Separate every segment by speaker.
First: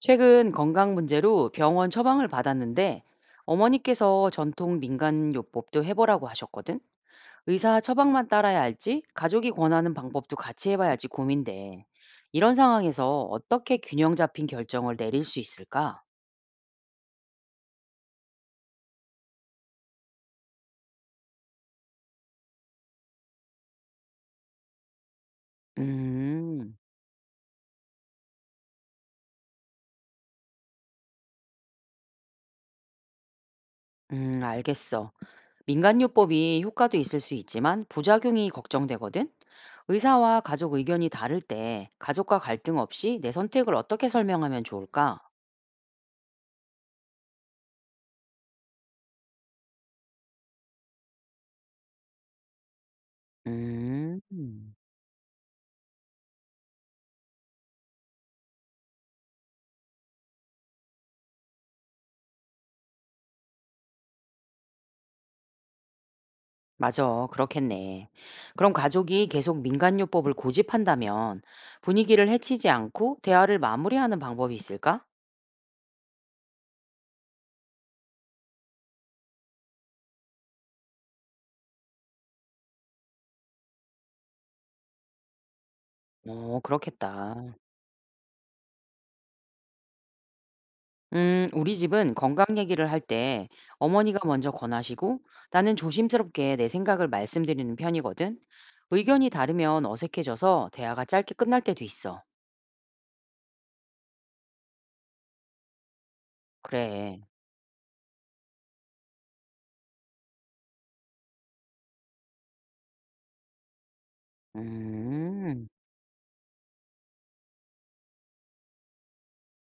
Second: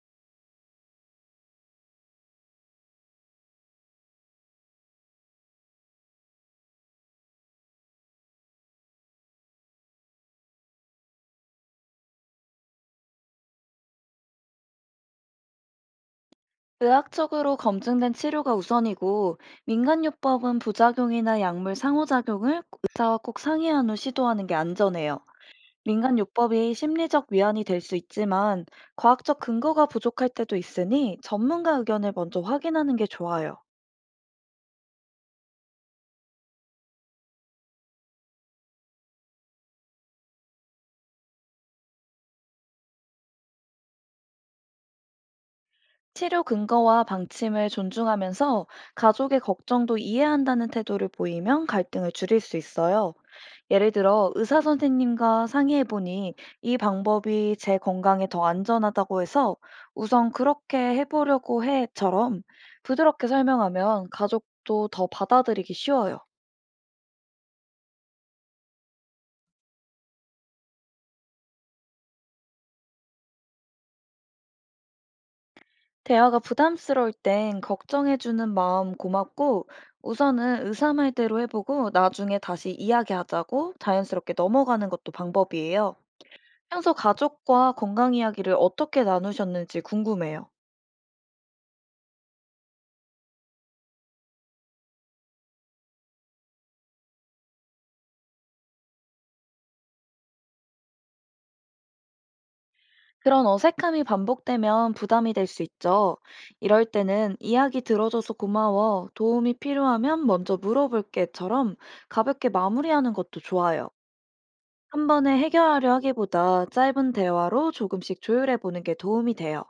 Speaker 1: 최근 건강 문제로 병원 처방을 받았는데 어머니께서 전통 민간요법도 해보라고 하셨거든. 의사 처방만 따라야 할지 가족이 권하는 방법도 같이 해봐야 할지 고민돼. 이런 상황에서 어떻게 균형 잡힌 결정을 내릴 수 있을까?
Speaker 2: 의학적으로 검증된 치료가 우선이고 민간요법은 부작용이나 약물 상호작용을 의사와 꼭 상의한 후 시도하는 게 안전해요. 민간요법이
Speaker 1: 음,
Speaker 2: 심리적 위안이 될 수 있지만 과학적 근거가 부족할 때도 있으니 전문가 의견을 먼저 확인하는 게 좋아요.
Speaker 1: 알겠어. 민간요법이 효과도 있을 수 있지만 부작용이 걱정되거든. 의사와 가족 의견이 다를 때 가족과 갈등 없이 내 선택을 어떻게 설명하면 좋을까?
Speaker 2: 치료 근거와 방침을 존중하면서 가족의 걱정도 이해한다는 태도를 보이면 갈등을 줄일 수 있어요. 예를 들어 의사
Speaker 1: 음.
Speaker 2: 선생님과 상의해 보니 이 방법이 제 건강에 더 안전하다고 해서 우선 그렇게 해보려고 해처럼 부드럽게 설명하면 가족도 더 받아들이기 쉬워요.
Speaker 1: 맞아. 그렇겠네. 그럼 가족이 계속 민간요법을 고집한다면 분위기를 해치지 않고 대화를 마무리하는 방법이 있을까?
Speaker 2: 대화가 부담스러울 땐 걱정해주는 마음 고맙고, 우선은 의사 말대로 해보고, 나중에 다시 이야기하자고 자연스럽게 넘어가는 것도 방법이에요.
Speaker 1: 어,
Speaker 2: 평소
Speaker 1: 그렇겠다.
Speaker 2: 가족과 건강 이야기를 어떻게 나누셨는지 궁금해요.
Speaker 1: 우리 집은 건강 얘기를 할 때 어머니가 먼저 권하시고 나는 조심스럽게 내 생각을 말씀드리는 편이거든. 의견이 다르면 어색해져서 대화가 짧게 끝날 때도 있어.
Speaker 2: 그런 어색함이 반복되면 부담이 될 수 있죠. 이럴
Speaker 1: 그래.
Speaker 2: 때는 이야기 들어줘서 고마워, 도움이 필요하면 먼저 물어볼게처럼 가볍게 마무리하는 것도 좋아요. 한 번에
Speaker 1: 음.
Speaker 2: 해결하려 하기보다 짧은 대화로 조금씩 조율해 보는 게 도움이 돼요.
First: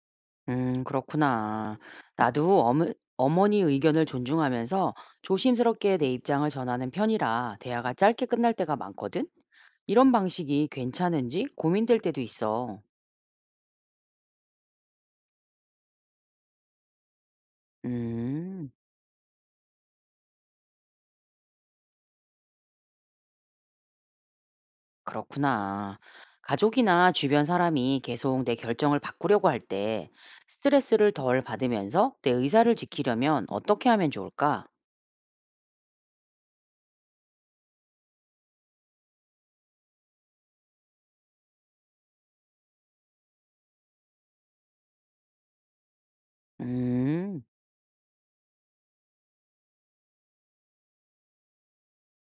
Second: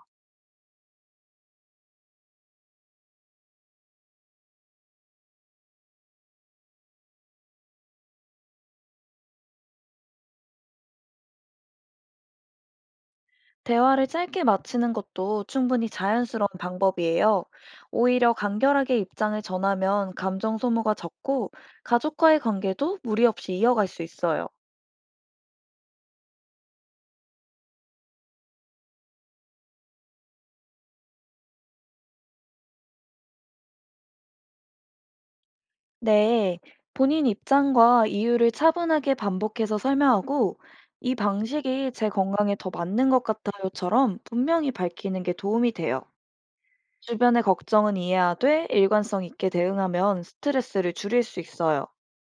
Speaker 1: 그렇구나. 나도 어머니 의견을 존중하면서 조심스럽게 내 입장을 전하는 편이라 대화가 짧게 끝날 때가 많거든? 이런 방식이 괜찮은지 고민될 때도 있어.
Speaker 2: 대화를 짧게 마치는 것도 충분히 자연스러운 방법이에요. 오히려
Speaker 1: 음,
Speaker 2: 간결하게 입장을 전하면 감정 소모가 적고 가족과의 관계도 무리 없이 이어갈 수 있어요.
Speaker 1: 그렇구나. 가족이나 주변 사람이 계속 내 결정을 바꾸려고 할 때 스트레스를 덜 받으면서 내 의사를 지키려면 어떻게 하면 좋을까?
Speaker 2: 네, 본인 입장과 이유를 차분하게 반복해서 설명하고 이 방식이 제 건강에 더 맞는 것 같아요처럼 분명히 밝히는 게 도움이 돼요.
Speaker 1: 음.
Speaker 2: 주변의 걱정은 이해하되 일관성 있게 대응하면 스트레스를 줄일 수 있어요.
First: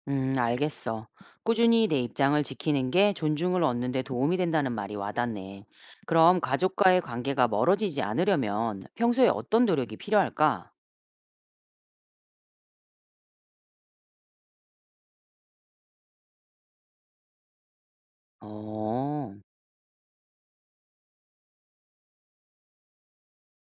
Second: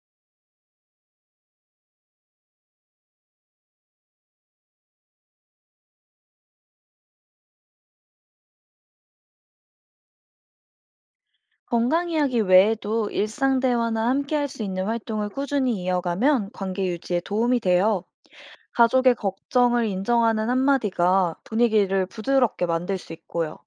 Speaker 1: 알겠어. 꾸준히 내 입장을 지키는 게 존중을 얻는 데 도움이 된다는 말이 와닿네. 그럼 가족과의 관계가 멀어지지 않으려면 평소에 어떤 노력이 필요할까?
Speaker 2: 건강 이야기 외에도 일상 대화나 함께할 수 있는 활동을 꾸준히 이어가면 관계 유지에 도움이 돼요. 가족의
Speaker 1: 어,
Speaker 2: 걱정을 인정하는 한마디가 분위기를 부드럽게 만들 수 있고요.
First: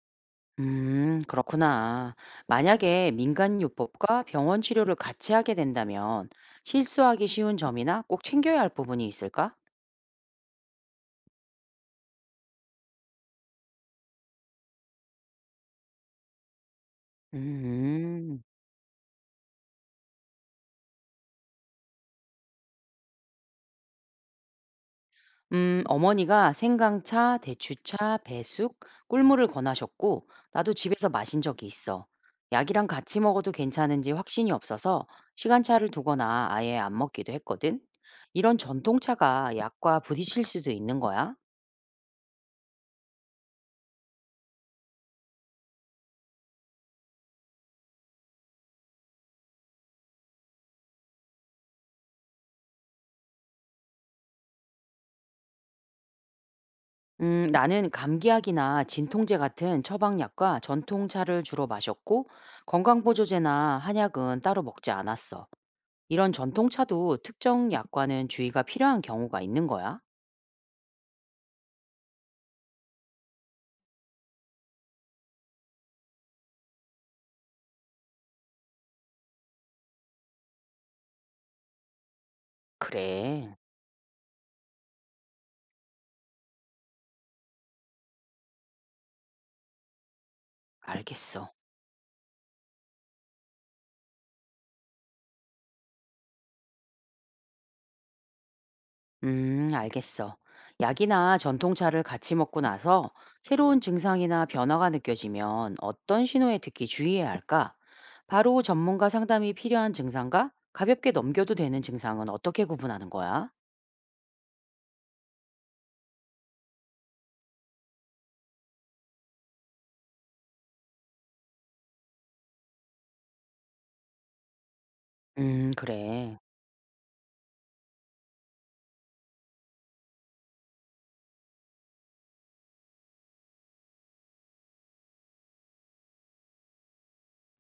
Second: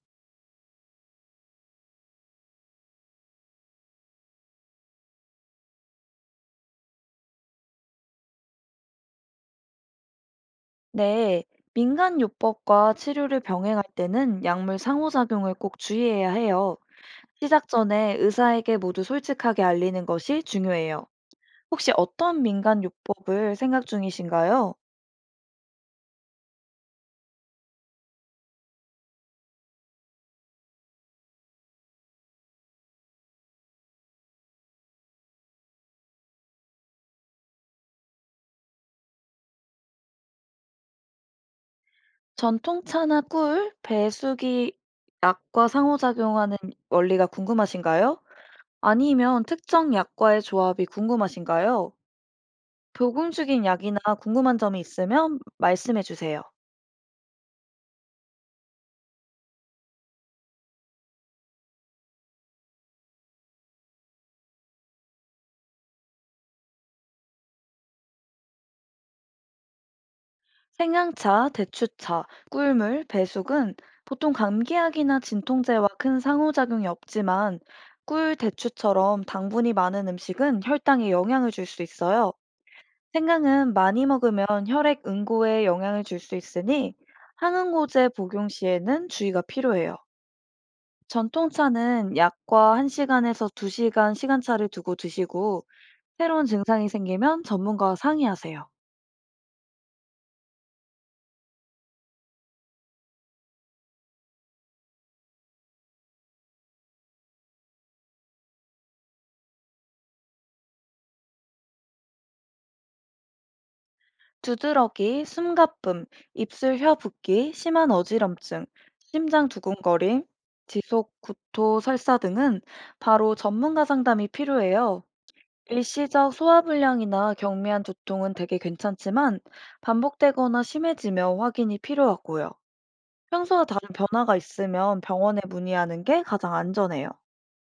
Speaker 1: 그렇구나. 만약에 민간요법과 병원 치료를 같이 하게 된다면 실수하기 쉬운 점이나 꼭 챙겨야 할 부분이 있을까?
Speaker 2: 네, 민간 요법과 치료를 병행할 때는 약물 상호작용을 꼭 주의해야 해요. 시작 전에
Speaker 1: 음. 음.
Speaker 2: 의사에게 모두 솔직하게 알리는 것이 중요해요. 혹시 어떤 민간 요법을 생각 중이신가요?
Speaker 1: 어머니가 생강차, 대추차, 배숙, 꿀물을 권하셨고, 나도 집에서 마신 적이 있어. 약이랑 같이 먹어도 괜찮은지 확신이 없어서 시간차를 두거나 아예 안 먹기도 했거든. 이런 전통차가 약과 부딪힐 수도 있는 거야?
Speaker 2: 전통차나 꿀, 배숙이 약과 상호작용하는 원리가 궁금하신가요? 아니면 특정 약과의 조합이 궁금하신가요? 복용 중인 약이나 궁금한 점이 있으면 말씀해 주세요.
Speaker 1: 나는 감기약이나 진통제 같은 처방약과 전통차를 주로 마셨고, 건강보조제나 한약은 따로 먹지 않았어. 이런 전통차도 특정 약과는 주의가 필요한 경우가 있는 거야?
Speaker 2: 생양차, 대추차, 꿀물, 배숙은 보통 감기약이나 진통제와 큰 상호작용이 없지만 꿀, 대추처럼 당분이 많은 음식은 혈당에 영향을 줄 수 있어요.
Speaker 1: 그래.
Speaker 2: 생강은 많이 먹으면 혈액 응고에 영향을 줄 수 있으니 항응고제 복용 시에는 주의가 필요해요.
Speaker 1: 알겠어.
Speaker 2: 전통차는 약과 1시간에서 2시간 시간차를 두고 드시고 새로운 증상이 생기면 전문가와 상의하세요.
Speaker 1: 알겠어. 약이나 전통차를 같이 먹고 나서 새로운 증상이나 변화가 느껴지면 어떤 신호에 특히 주의해야 할까? 바로 전문가 상담이 필요한 증상과 가볍게 넘겨도 되는 증상은 어떻게 구분하는 거야?
Speaker 2: 두드러기, 숨가쁨, 입술 혀 붓기, 심한 어지럼증, 심장 두근거림, 지속 구토 설사 등은 바로 전문가 상담이 필요해요. 일시적
Speaker 1: 그래.
Speaker 2: 소화불량이나 경미한 두통은 되게 괜찮지만 반복되거나 심해지며 확인이 필요하고요. 평소와 다른 변화가 있으면 병원에 문의하는 게 가장 안전해요.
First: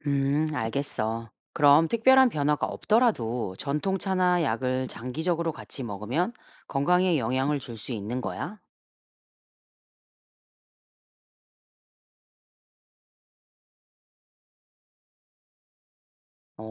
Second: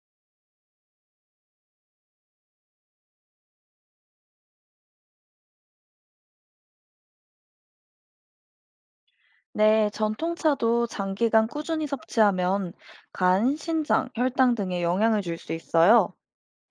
Speaker 1: 알겠어. 그럼 특별한 변화가 없더라도 전통차나 약을 장기적으로 같이 먹으면 건강에 영향을 줄 수 있는 거야?
Speaker 2: 네, 전통차도 장기간 꾸준히 섭취하면 간, 신장, 혈당 등에 영향을 줄 수 있어요.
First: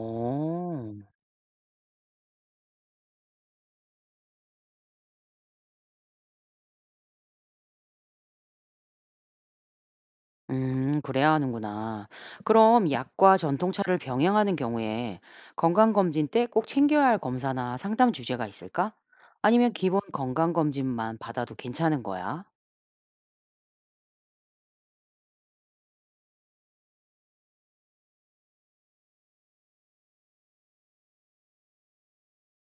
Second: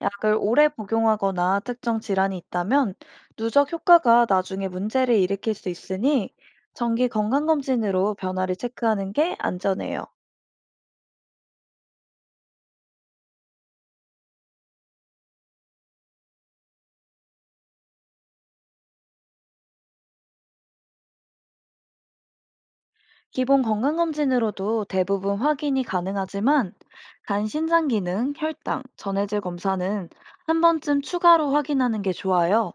Speaker 2: 약을 오래 복용하거나 특정 질환이 있다면 누적 효과가 나중에 문제를 일으킬 수 있으니 정기 건강검진으로 변화를 체크하는 게 안전해요.
Speaker 1: 그래야 하는구나. 그럼 약과 전통차를 병행하는 경우에 건강검진 때 꼭 챙겨야 할 검사나 상담 주제가 있을까? 아니면 기본 건강검진만 받아도 괜찮은 거야?
Speaker 2: 기본 건강검진으로도 대부분 확인이 가능하지만 간신장 기능, 혈당, 전해질 검사는 한 번쯤 추가로 확인하는 게 좋아요.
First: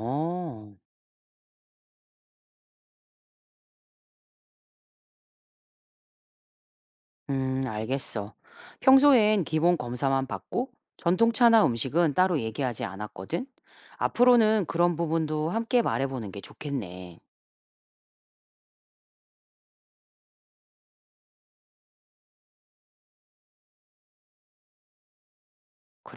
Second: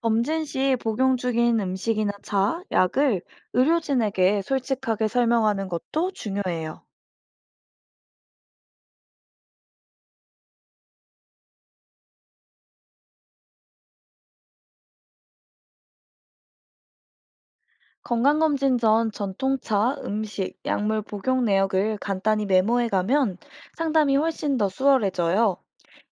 Speaker 2: 검진 시 복용 중인 음식이나 차, 약을 의료진에게 솔직하게 설명하는 것도 중요해요.
Speaker 1: 알겠어. 평소엔 기본 검사만 받고 전통차나 음식은 따로 얘기하지 않았거든? 앞으로는 그런 부분도 함께 말해보는 게 좋겠네.
Speaker 2: 건강검진 전 전통차, 음식, 약물 복용 내역을 간단히 메모해 가면 상담이 훨씬 더 수월해져요.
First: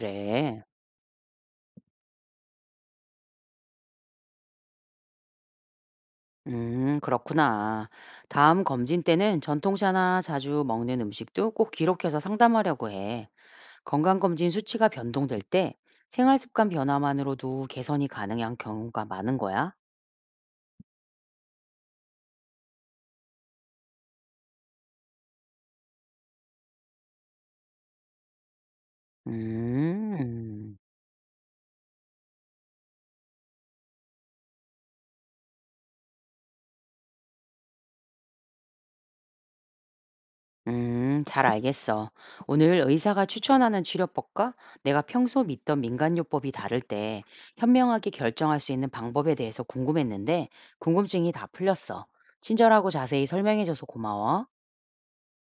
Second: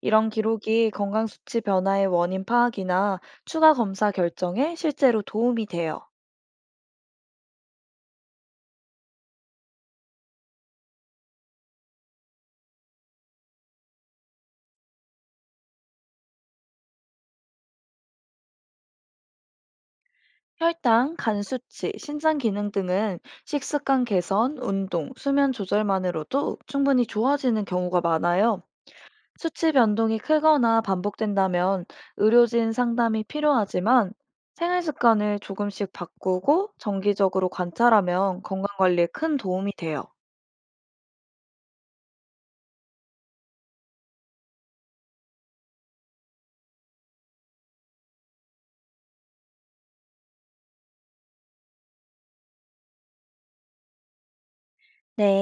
Speaker 2: 이런 기록이 건강 수치 변화의 원인 파악이나 추가 검사 결정에 실제로 도움이 돼요.
Speaker 1: 그렇구나. 다음 검진 때는 전통차나 자주 먹는 음식도 꼭 기록해서 상담하려고 해. 건강검진 수치가 변동될 때 생활습관 변화만으로도 개선이 가능한 경우가 많은 거야.
Speaker 2: 혈당, 간 수치, 신장 기능 등은 식습관 개선, 운동, 수면 조절만으로도 충분히 좋아지는 경우가 많아요. 수치 변동이
Speaker 1: 음,
Speaker 2: 크거나 반복된다면 의료진 상담이 필요하지만 생활 습관을 조금씩 바꾸고 정기적으로 관찰하면 건강 관리에 큰 도움이 돼요.
Speaker 1: 잘 알겠어. 오늘 의사가 추천하는 치료법과 내가 평소 믿던 민간요법이 다를 때 현명하게 결정할 수 있는 방법에 대해서 궁금했는데 궁금증이 다 풀렸어. 친절하고 자세히 설명해줘서 고마워.
Speaker 2: 네.